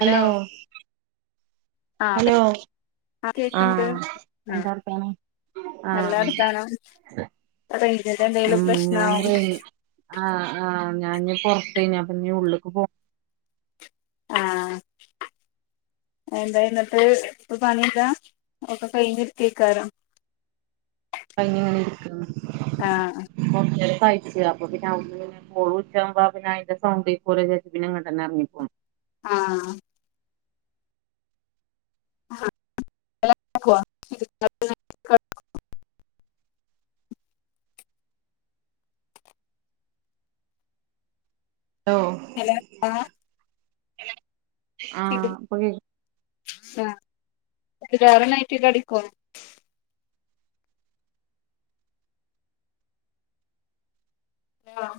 Hello ആഹ് hello ആഹ് കേക്ക്ണ്ട് ആഹ് ആഹ് എന്താർത്തനം നല്ല ആഹ് വർത്താനം റേഞ്ചിന്റെ എന്തെലും ഉം ഞാന് പ്രശ്നാവും ഒരു ആഹ്ആഹ് ഞാന് പുറത്ത അപ്പൊ ഇനീ ഉള്ളിലേക്ക് പോവു [inaudible] എന്തായി ഇന്നത്തത് ഇപ്പൊ പണില്ല ഒക്കെ കഴിഞ്ഞ് ഇരിക്കേക്കാരം കഴിഞ്ഞങ്ങനെ ഇരിക്ക കൊർചേരക്കയിച്ച് അപ്പൊ പിന്നെ അവ്ട്ന്ന്ങ്ങനെ ചോറൂറ്റമ്പോത്തിന് അതിന്റെ സൗണ്ട് കേൾക്കുമ്പോതിന് ഇറങ്ങിപ്പോന്നു ആഹ് [unintelligible] ലോ ഹലോ ആഹ് ആഹ് ഇപ്പോ കേക്ക് ആഹ് [unintelligible] കടിക്കോ ങ്ങഹ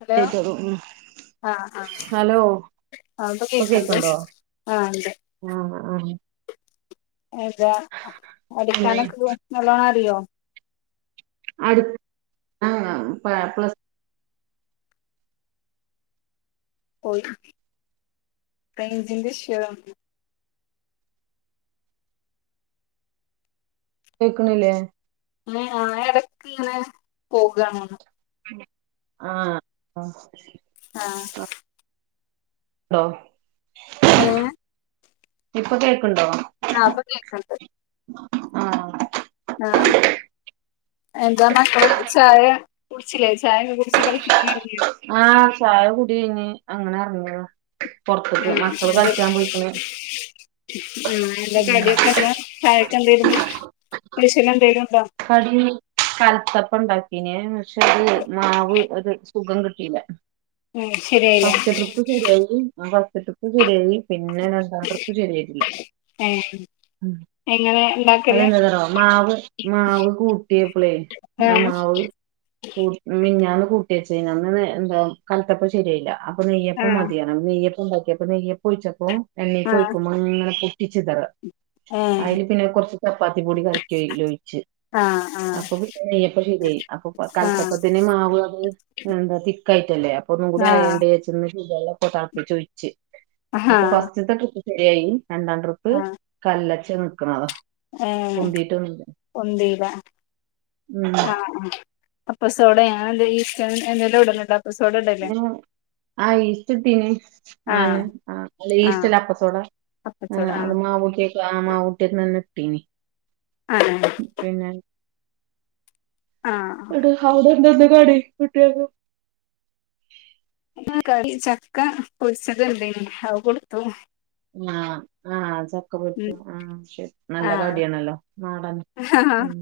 ഹലോ [unintelligible] ആഹ് ആഹ് ഹലോ അവ്ടെ ഇപ്പൊ കേക്ക്ണ്ട് കേക്ക്ണ്ടോ ആ ഇണ്ട് ആഹ് ആഹ് എന്താ പിന്നെ അടിക്കാനൊക്കെ നല്ലോണം അറിയോ? അട് അ എ പ്ലസ് ഓയ് റേയ്ഞ്ചിന്റെ ഇഷൂ കേക്ക്ണില്ലേ മെ ആഹ് ഇടക്ക് ഇങനെ പോകാണ് ആഹ് ആഹ് ഡോ ഏ ഇപ്പൊ കേൾക്ക്ണ്ടോ? ആഹ് ഇപ്പ കേക്ക്ണ്ട് ആഹ് ആഹ് എന്താ മക്കള് ചായ കുടിച്ചിലേ? ചായൊക്കെ കുടിച്ച് ങ്ങൾ പിന്നെ ഒർങ്ങിയോ ആഹ് ചായ കുടി കഴിഞ്ഞ് അങ്ങനെ അർങ്ങിയതാ പൊർത്ക്ക് ആഹ് മക്കള് എന്താ കളിച്ചാൻ പോയിക്ണ് ആഹ്. എന്താ കടിയൊക്കെന്താ?. ചായക്കെ എന്തേര്ന്നു. സ്പെഷ്യൽ എന്തേലുംണ്ടോ? ക്കടി കൽത്തപ്പം ഉണ്ടാക്കിന് പക്ഷെത അത് മാവ് ഒരു സുഖം കിട്ടില്ല ഉം ശരിയായില്ലേ ഇപ്പൊ ശരിയായി [unintelligible] ശരിയായി പിന്നെണ് സമ്പൃപ്പ ശരിയായിട്ടി ല്ല ഏഹ് എങ്ങനെ ഇണ്ടാക്കല് അതെന്താന്നോ മാവ് മാവ് കൂട്ടിയപ്പളെ ആ ആഹ് മാവ് മ് മിഞാന്ന് കൂട്ടിയച്ചന്ന് എന്താ കലത്തപ്പ ശരിയായില്ല അപ്പൊ നെയ്യപ്പം ആഹ് മതിയാണ് നെയ്യപ്പം ഉണ്ടാക്കിയ അപ്പ നെയ്യപ്പ ചഴിച്ചപ്പ ആഹ് എണ്ണികൊഴിക്കുമ്പോ അങ്ങനെ പൊട്ടിച്ചിതറ ഏഹ് അയില് പിന്നെ കുറച്ച് ചപ്പാത്തി പൊടി കലക്കിലോ ആഹ് അപ്പൊപിന്നെ നെയപ്പം ശെരിയായി അപ്പൊ ആഹ് ആഹ് കൽത്തപ്പത്തിനു മാവ് അത് എന്താ തിക്കായിട്ടല്ലേ അപ്പൊ ഒന്നും കൂടി ആയാണ്ട് ഏ ച്ചിന്ന് ചിയ്യാല്ല പ്പൊ തളപ്പിച്ച് ഒഴിച്ച് ആഹ് ആഹ് അപ്പൊ ഫസ്റ്റ്ത്തെ ട്രിപ്പ് ശരിയായി രണ്ടാം ട്രിപ്പ് കല്ലച്ച് നിക്കണതോ എഹ് ഒന്തില ഉം ആഹ് അ- അപ്പസോടയാ ഈസ്റ്റ് എന്തേലു ഇടലണ്ടോ? ആ ഈസ്റ്റ്ട്ടീന് ആഹ് ആണ് അ അല്ല ഈസ്റ്റല്ല അപ്പസോട അപ്പച്ചോട ആ [unintelligible] ആഹ് പിന്നെ ആഹ് എട് അവിടെ എന്തൊന്ന് കടി കുട്ടിക്ക് ആ ക ചക്ക പൊരിച്ചത് ഉണ്ടെനി അത് കൊടുത്തു ആഹ് ആഹ് ചക്ക പൊരിച്ച ഉം ആഹ് ശരി നല്ല കടിയണല്ലോ നാടൻ ആഹ് ഉം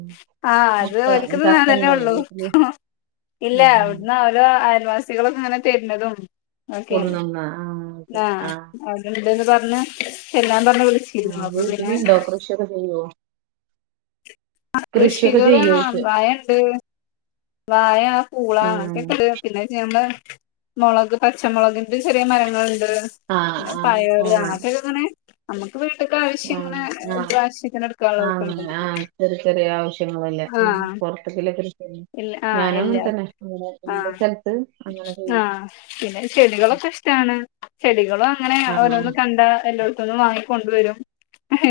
ആഹ് അത് ചക്ക ഒരിക്കിത് നാടനെ ചക്കണ്ടോ ഉള്ളു വീട്ടില് ഇല്ല ഉം അവിടന്ന് ഒരോ അയൽവാസികളുക്കെ ഇങ്ങനെ തരുന്നതും ഓക്കെയാണ് കൊടന്നന്നാ ആഹ് ശരി ആഹ് അവിടെണ്ടന്ന് പറഞ്ഞ് ചെല്ലാൻ പറഞ്ഞ് വിളിച്ച് ആഹ് വീട്ടില്ണ്ടോ കൃഷിയൊക്കെ ചെയ്യുവോ ആഹ് കൃഷികള് ചെയ്യോയ്ച്ച അമ്പായ ണ്ട് വാഴ, പൂളാ ഉം അങ്ങയൊക്കെണ്ട് പിന്നെ ചേമ്പ് മുളക് പച്ചമുളകിന്റെ ചെറിയ മരങ്ങളുണ്ട് ആഹ് പിന്നെ ആഹ് പയറ് ആഹ് അങ്ങനത്തൊക്കെ ഇങ്ങനെ നമ്മുക്ക് വീട്ടക്ക് ആവശ്യം ഇങ്ങനൊ ആഹ് ആഹ് ആവശ്യത്തിന് എടുക്കുനുള്ളതൊക്കെണ്ടേയ്നു ശ്യങ്ങളല്ലേ മ് പുറത്ത്ക്ക്ലേക്ക് ഇല്ല ആഹ് ഇല്ല ഉള്ള ആഹ് സ്ഥലത്ത് അങ്ങനെ ചെയ്യും ആഹ് പിന്നെ ചെടികളൊക്കെ ഇഷ് ട്ടാണ് ചെടികളും അങ്ങനെ ആഹ് ഓരോന്നും കണ്ടാ എല്ലോടത്തുന്നും വാങ്ങി കൊണ്ടുവരും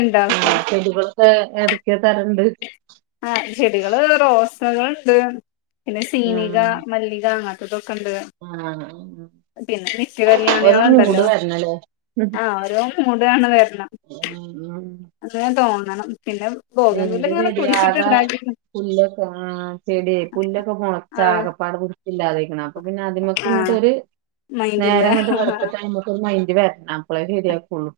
എന്താ ആഹ് ചെടികളൊക്കെ ഏതൊക്കെതരണ്ട് ആഹ് ചെടികള് റോസകളുണ്ട് പിന്നെ സീനിക, ആഹ് മല്ലിക അങ്ങ എതൊക്കെണ്ട് ആഹ് മ് പിന്നെ നിത്യല്യാണികളുണ്ടല്ലോ ഉം ആഹ് ഓരോ മൂടാണ് വരണ [unintelligible] ഉം എന്തേം തോന്നണം പിന്നെ ബോഗയിൻവില്ലക്കെ ഇങ്ങനെ കുടിച്ചിട്ട് ഉണ്ടാക്കിട്ടു പുല്ലൊക്ക ആ ചെടിയെ പുല്ലൊക്ക ആഹ് മൊളച്ചാകപാട് ഇല്ലാതിരിക്കണം അപ്പൊ പിന്നെ അതിമക്ക് ആഹ് ഇങ്ങോട്ടൊരു മൈൻഡില്ല നേരം അങ്ങോട്ട് ആഹ് വെളിത്തട്ട് അയിമക്ക് ഒരു മൈന്റ് വരണം അപ്പോളേ ശരിയാക്കുള്ളൂ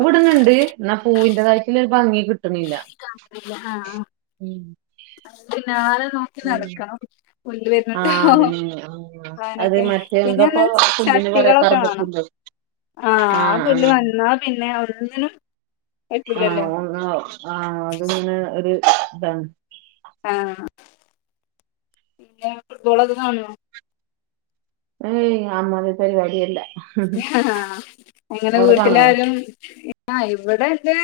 അമിക്ക് എന്നാ പൂവിന്റെതായിട്ടുള്ള ഒരു ഭംഗി കിട്ടണില്ല ആഹ് മ് പിന്നാലെ നോക്കി നടക്കണം പുല്ല് ആ വരുന്നുണ്ടോ അതന്നെ ആ അത് അങ്ങനൊക്കെ മറ്റേ പിന്നെന്ന എന്താപ്പോ പുല്ലിന് പറയാ ചട്ടികളൊക്കെ വേണം കറുകപ്പുല്ലോ ആഹ് ആ പുല്ല് വന്നാ പിന്നെ ഒന്നിനും പറ്റൂലല്ലോ ആഹ് ഒഹ് ആഹ് അത് പിന്നെ ഒരു ഇതാണ് ആഹ് പിന്നെ ഫുട്ബോളൊക്കെ കാണുവോ ഏയ് അമതിരി പരിപാടിയെ ഇല്ല ആഹ് അങ്ങനെ വീട്ടിലാരും ആഹ് ഇവിടെന്റെ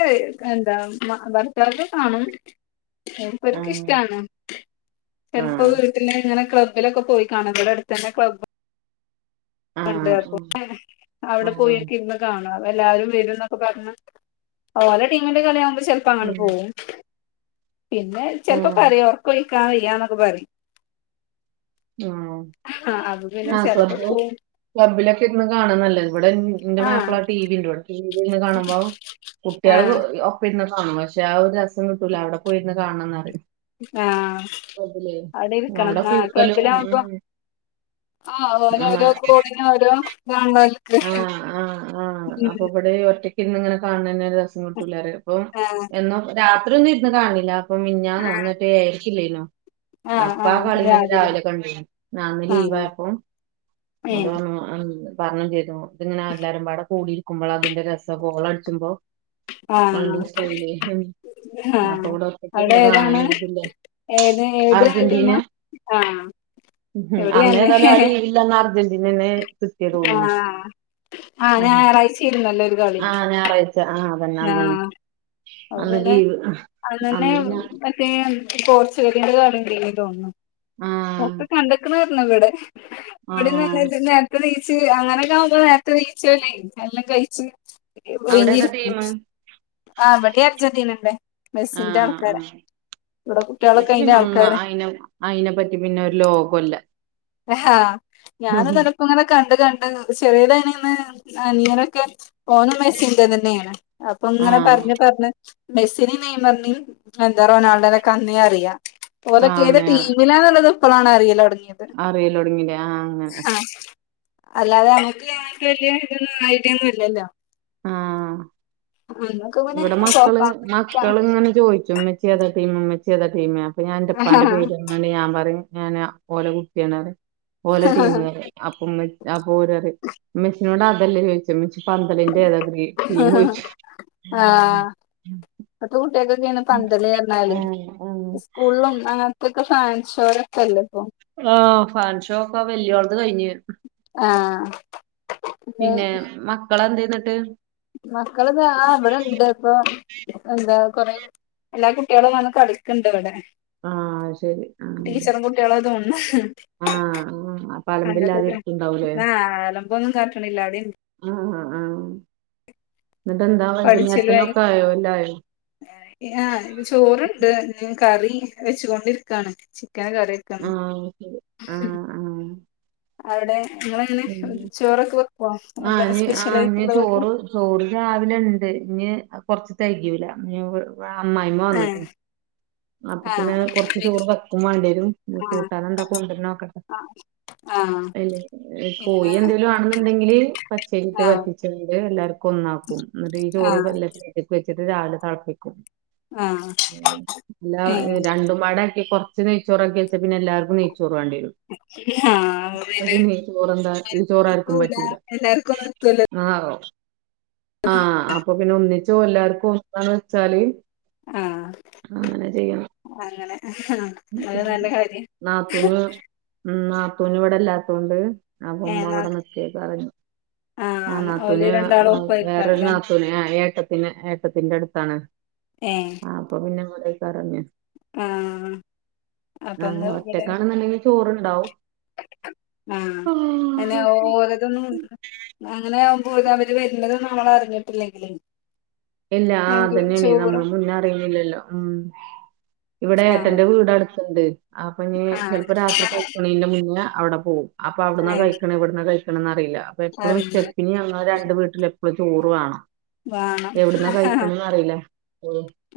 എന്താ മ ഭർത്തവൊക്കെ കാണും മുപ്പർക്ക് ആഹ് ഇഷ്ടാണ് ആഹ് എപ്പയും വീട്ടലെ ഇങ്ങനെ ക്ലബ് ലൊക്കെ പോയി കാണും ഇവിടെ അടുത്തന്നെ ക്ലബ് ണ്ട് ആഹ് അപ്പൊ ആഹ് അവിടെ ആഹ് പോയക്കെ ഇരിന്ന് കാണും എല്ലാരും എന്നൊക്കെ പറഞ്ഞ് ഓരോ ടീമിന്റെ കളിയാകുമ്പോ ചില പ്പ അങ്ങോട്ട് പോവും പിന്നെ ചിലപ്പോ ആഹ് പറയും ഉറക്കൊഴിക്കാ വയ്യാന്നൊക്കെ പറയും ആഹ് ആഹ് അപ്പൊ പിന്നെ ആഹ് ചെലപ്പോ ക്ലബ്ബ് പോവും ക്ലബ്ബിലൊക്കെ ഇരിന്ന് കാണാൻ നല്ല ഇവിടെ എന്റെ ആഹ് മാപ്പിള ടി വി ഉണ്ട് ഇവിടെ ടി വി ഇരിന്ന് കാണുമ്പോ കുട്ടികള് ആഹ് ഒ പിണ്ണും കാണും പക്ഷെ ആ ഒരു രസം കിട്ടൂല അവിടെ പോയിരിന്ന് കാണണം എന്ന് പറയും ആഹ് അവിടെ ഇരിക്കണം ആ കൊ ഉമ് ഉമ് ആഹ് ഓരോ ഓരോ ഗോളിന് ഓരോ ഇതണല്ലോ ഒൽക്ക് ആഹ് ആഹ് ആഹ് മ് അപ്പൊ ഇവിടെ ഒറ്റക്ക് ഇരിന്ന് ഇങ്ങനെ കാണന്നെ രസം കിട്ടുല്ല പ്പോ ആഹ് എന്നും രാത്രി ഒന്നും ഇരുന്ന് കാണില്ല അപ്പൊ മിഞ്ഞാന്നോ ഇന്നോ [unintelligible] ആഹ് അപ്പാ ആ ആഹ് കളി രാവിലെ കണ്ട് ആഹ് ഇന്ന് ലീവയപ്പോ ഏഹ് പറഞ്ഞ് ചെയ്തു ഇതിങ്ങനെ എല്ലാരും പാടെ കൂടിയിരിക്കുമ്പോൾ അതിന്റെ രസ ഗോള് അടിച്ചുമ്പോ ആഹ് അതിന്റെ സ്റ്റൈല് അപ്പൊ ആഹ് ഇവിടെ ഒറ്റക്ക് അവിടെ ഇരുന്ന് ഏതാണ് കാണാനൊരു ഇതില്ല ഏത് ഏത് ടീമ അർജന്റീന ആഹ് ഉം ഇവിടിം അതെന്നെ അന്നേഏതായാലും ആ ലീവിൽ അർജന്റീനന്നെ കിട്ടിയ തോന്നണ് ആഹ് ആഹ് ഞായറാഴ്ചേര്ന്നല്ലോ ഒരു കളി ആഹ് ഞായറാഴ്ച്ച ആഹ് താന്നതാന്നെ ആഹ് അപ്പൊ അന്ന് പിന്നെ ലീവ് അന്നെന്നെ അന്നിട്ട് ഞാൻ മറ്റേ പോർച്ചുഗലിന്റെ കളി ഇണ്ടിന്ന് തോന്നുന്നു ആഹ് ഒക്കെ കണ്ടക്ക് ണ്ണ് പറഞ്ഞു ഇവിടെ അവിടെന്ന് നല്ല ആഹ് നേർ നേർത്തെഈച്ച് അങ്ങനെയൊക്കെ ആവുമ്പോൾ നേരത്തെ ഇണിച്ച്ല്ലേ എല്ലാം കഴിച്ച് അവിടെ ഓഴിഞ്ഞി ഏതാ ടീമ് ആ ഇവിടെ അർജന്റീനന്നെ മെസ്സിന്റെ ആഹ് ആൾക്കാര ആഹ് ഇവിടെ കുട്ടികളൊക്കെ അയിന്റെ ആൾക്കാര അയിനെപ്പറ്റി പിന്നെ ഒരു ലോകം ഇല്ല ഹഹ് ഞാൻ [unintelligible] ഇപ്പോ ഇങ്ങനെ കണ്ട് കണ്ട് ചെറിയത് അയിന് ഇന്ന് ഇങ്ങനാക്കെ ഒനും മെസ്സിന്റെ തന്നെയാണ് അപ്പം ഇങ്ങനെ ആഹ് പറഞ്ഞ് പറഞ്ഞ് മെസ്സിനെ നെയ്മറിനെ എന്താ റൊണാൾഡോനൊക്കെ അന്നേ അറിയാ ഓലോക്ക ഏത് ആഹ് ടിമിലാന്നുള്ളത് ഇപ്പളാണ് അറിയല് തുടങ്ങിയത് അറിയല് തുടങ്ങില്ലേ ആഹ് അല്ലാതെ നമുക്ക് വലിയ ഇതൊന്ന് ഐഡിയ ഒന്നും ഇല്ലല്ലോ ആഹ് ഞങ്ങൾക്ക് പിന്നെ ഇവിടെ സോഫ മക്കള് മക്കള് ഇങ്ങനെ ചോദിക്കും ഉമ്മച്ചി ഉമ്മച്ചി ഏതാ ടീം ഉമ്മച്ചിഏതാ ടീം അപ്പാ ഞാൻന്റെ ഇപ്പാന്റെ പേര് ഞാൻ പറയും ഞാന് ഓല കുട്ടിയാണ് ഓല ടീംമ് പറയും അപ്പം ഉമ്മ [unintelligible] ഇമ്മച്ചിനോട് അതല്ല ചോദിച്ചേ ഇമ്മച്ചി പന്തല്ല ഏതാ ടീം ചൊയിച്ചും ആഹ് ഇപ്പത്തെ കുട്ടികക്കൊക്കെ ഈ പന്തള പറഞ്ഞാല് ആഹ് ആഹ് സ്കൂളും അങ്ങ ഇപ്പാക്കെ ഫാൻഷോരെ ഒക്കല്ലേ ഇപ്പൊ ആഹ് ഫാൻ ഷോ ഒക്കെ വലിയോളത് കഴിഞ്ഞ് ആഹ് പിന്നെ മക്കളെ എന്തോന്നിട്ട് മക്കളിത ആ ഇവിടെ ഇണ്ട് ഇപ്പൊ എന്താ കൊറേ എല്ലാ കുട്ടികളും വന്ന് കളിക്കണ്ട് ഇവിടെ ആഹ് ശരി ആഹ് ടീച്ചറും കുട്ടിളോ തേന്ന്ണ് ആഹ് പലമ്പില്ലാതെ അങ്ങത്തക്കെ ഇരിക്കുണ്ടാവൂലേ ആ അലമ്പോന്നും കാട്ടണില്ല ആഹ് ആഹ് ആഹ് എന്നിട്ട് എന്താ പഠിച്ചല് ആയി വൈകുന്നേരത്തിനൊക്കെ ആയോ എല്ലാം ആയോ ആഹ് ചോറ് ഉണ്ട് കറി വെച്ചൊണ്ടിരിക്കാണ് ചിക്കന് കറിവെക്കാണ് ആഹ് ശരി ആഹ് ആഹ് അവിടെ നിങ്ങള് എങ്ങനെ പിന്നെ ചോറൊക്കെ വെക്കവാ ആഹ് എല്ലാ ഇനി സ്പെഷ്യല ആഹ് ഇനി ആയിട്ടുള്ളതൊക്കെ ചോറ് ചോറ് രാവിലെ ഉണ്ട് ഇഞ്ഞി കൊറച്ച് തെകയുല്ലാ അമ്മായിമ്മ ഏ വന്നിക്കിണ് അപ്പൊ ആ പിന്നെ കൊറച്ച് ചോറ് വെക്കും വേണ്ടി വരും കൂട്ടാനെ എന്താ കൊണ്ടുവരുന്ന നോക്കട്ടെ ആഹ് അല്ലേ കോഴി എന്തെങ്കലും ആണെന്നുണ്ടെങ്കില് പച്ചരിട്ട് ആ വാറ്റിച്ചണ്ട് എല്ലാർക്കും ഒന്നാക്കും എന്നിട്ട് ഈ ആ ചോറ് എടുത്ത് വിച്ചിട്ട് രാവിലെ തെളപ്പിക്കും ആ ഇല്ല ഏ രണ്ടും പടക്കെ കൊറ കൊറച്ച് നെയ്ച്ചോറാക്കി വെച്ച പിന്നെല്ലാവർക്കും നെയ്ചോറ് വേണ്ടി വരും അപ്പൊ പിന്നെ ഈ ചോറെന്താ ഈ [inaudible] ആ ആഹ് അപ്പൊ പിന്നെ ഒന്നിച്ചു എല്ലാർക്കും എന്താന്ന് വെച്ചാല് ആഹ് അങ്ങനെ ചെയ്യണം അങ്ങനെ പിന്നെ നാത്തൂന് ഉം നാത്തൂന് ഇവടെല്ലാത്തൊണ്ട് അപ്പൊ ഏ ഉമ്മ ന്നാ ഇവിടെ നിക്കിയേ പറഞ്ഞ് ആ ആഹ് ഓല് നാത്തൂന് രണ്ടാളും ആഹ് വേറൊരു ഒപ്പായിരിക്കാറല്ലേ നാത്തൂന് ആ ഏട്ടത്തിന് ഏട്ടത്തിന്റെടുത്താണ് ഏ അപ്പൊ പിന്നെ ഇവടെക്കരഞ്ഞ് ആ ങ്ങ അപ്പൊന്ന് ഒറ്റക്കാണ്ന്ന്ണ്ടെങ്കി ചോർണ്ടാവും ആഹ് അല്ല ഓലതൊന്നും അങ്ങനെ ആകുമ്പോ ഓര് അവര് വരുന്നത് നമ്മൾ അറിഞ്ഞിട്ടില്ലെങ്കിൽ എല്ലാ അതെന്നെണേ നമ്മൾ മുന്നെ റില്ലല്ലോ ഉം ഇവിടെ ആ ഏട്ടന്റെ വീട് അട്ത്ത്ണ്ട് അപ്പഞ്ഞ് ആ ചെൽപ്പോ രാത്രി കഴിക്കണന്റെ മുന്നേ അവ്ടെ പോവും അപ്പൊ അവിട്ന്ന് ഏ കഴിക്കണെ ഇവിടുന്ന കഴി ക്കണംന്നറീല്ല അപ്പൊ എപ്പളും അറിയില്ല സ്റ്റെപ്പിനി അങ്ങളെ രണ്ട് വീട്ടിലും എപ്പളും ചോറ് വേണം വേണം എവട്ന്നാ ആ കഴിക്കണംന്ന് അറീല്ല ഓ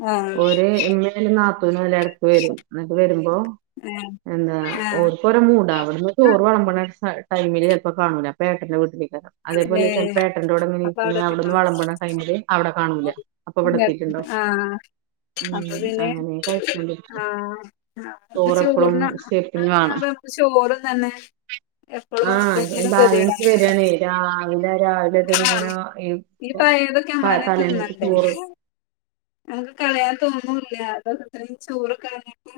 ആഹ് ഓര് ഇമ്മലും നാത്തൂനും എല്ലൊം എടക്ക് വരും ന്നൊക്കെ വരുമ്പോ എന്താ ആഹ് ഓർക്ക് ഓരോ മൂടാ അവിടന്ന് ആഹ് ചോറ് വിളമ്പണ ടൈമില് ചെൽപ്പോ കാണൂല അപ്പേട്ടന്റെ വീട്ടിലോക്കാരം അതേപോലെ ഏഹ് ചേൽപ്പേട്ടന്റെോട ഇങ്ങനീ അപ്പൊ അവിടെത്തിക്കണോ അവിടുന്ന് വളമ്പ്ണ ടൈമില് അവിടെ കാണൂല അപ്പൊവടെത്തിട്ട്ണ്ടാവും- ആഹ് ഉം അപ്പൊ പിന്നെ അങ്ങനെ കൊഴപ്പണ്ട് ആഹ് ആഹ് തോറെപ്പടും സ്റ്റെപ്പിന്ന് വാണം ഇപ്പൊ ചോറും തന്നെ എപ്പോളും ഇല്ലെങ്കിലും ഗതിയേടാണ് ഏഹ് രാവിലെ രാവിലെ ഇത് ഇങ്ങനെ ഈ ഈ പയേതൊക്കെ പ- നമ്മളന്നെ തലേന്നത്തെ തിന്നണ്ടേ ചോറ് നമുക്ക് കളയാൻ തോന്നൂല്ല അത് ഇത്രയും ചോറ് കളഞ്ഞിട്ട്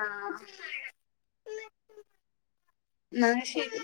ആഹ് ന്നാ ശെരി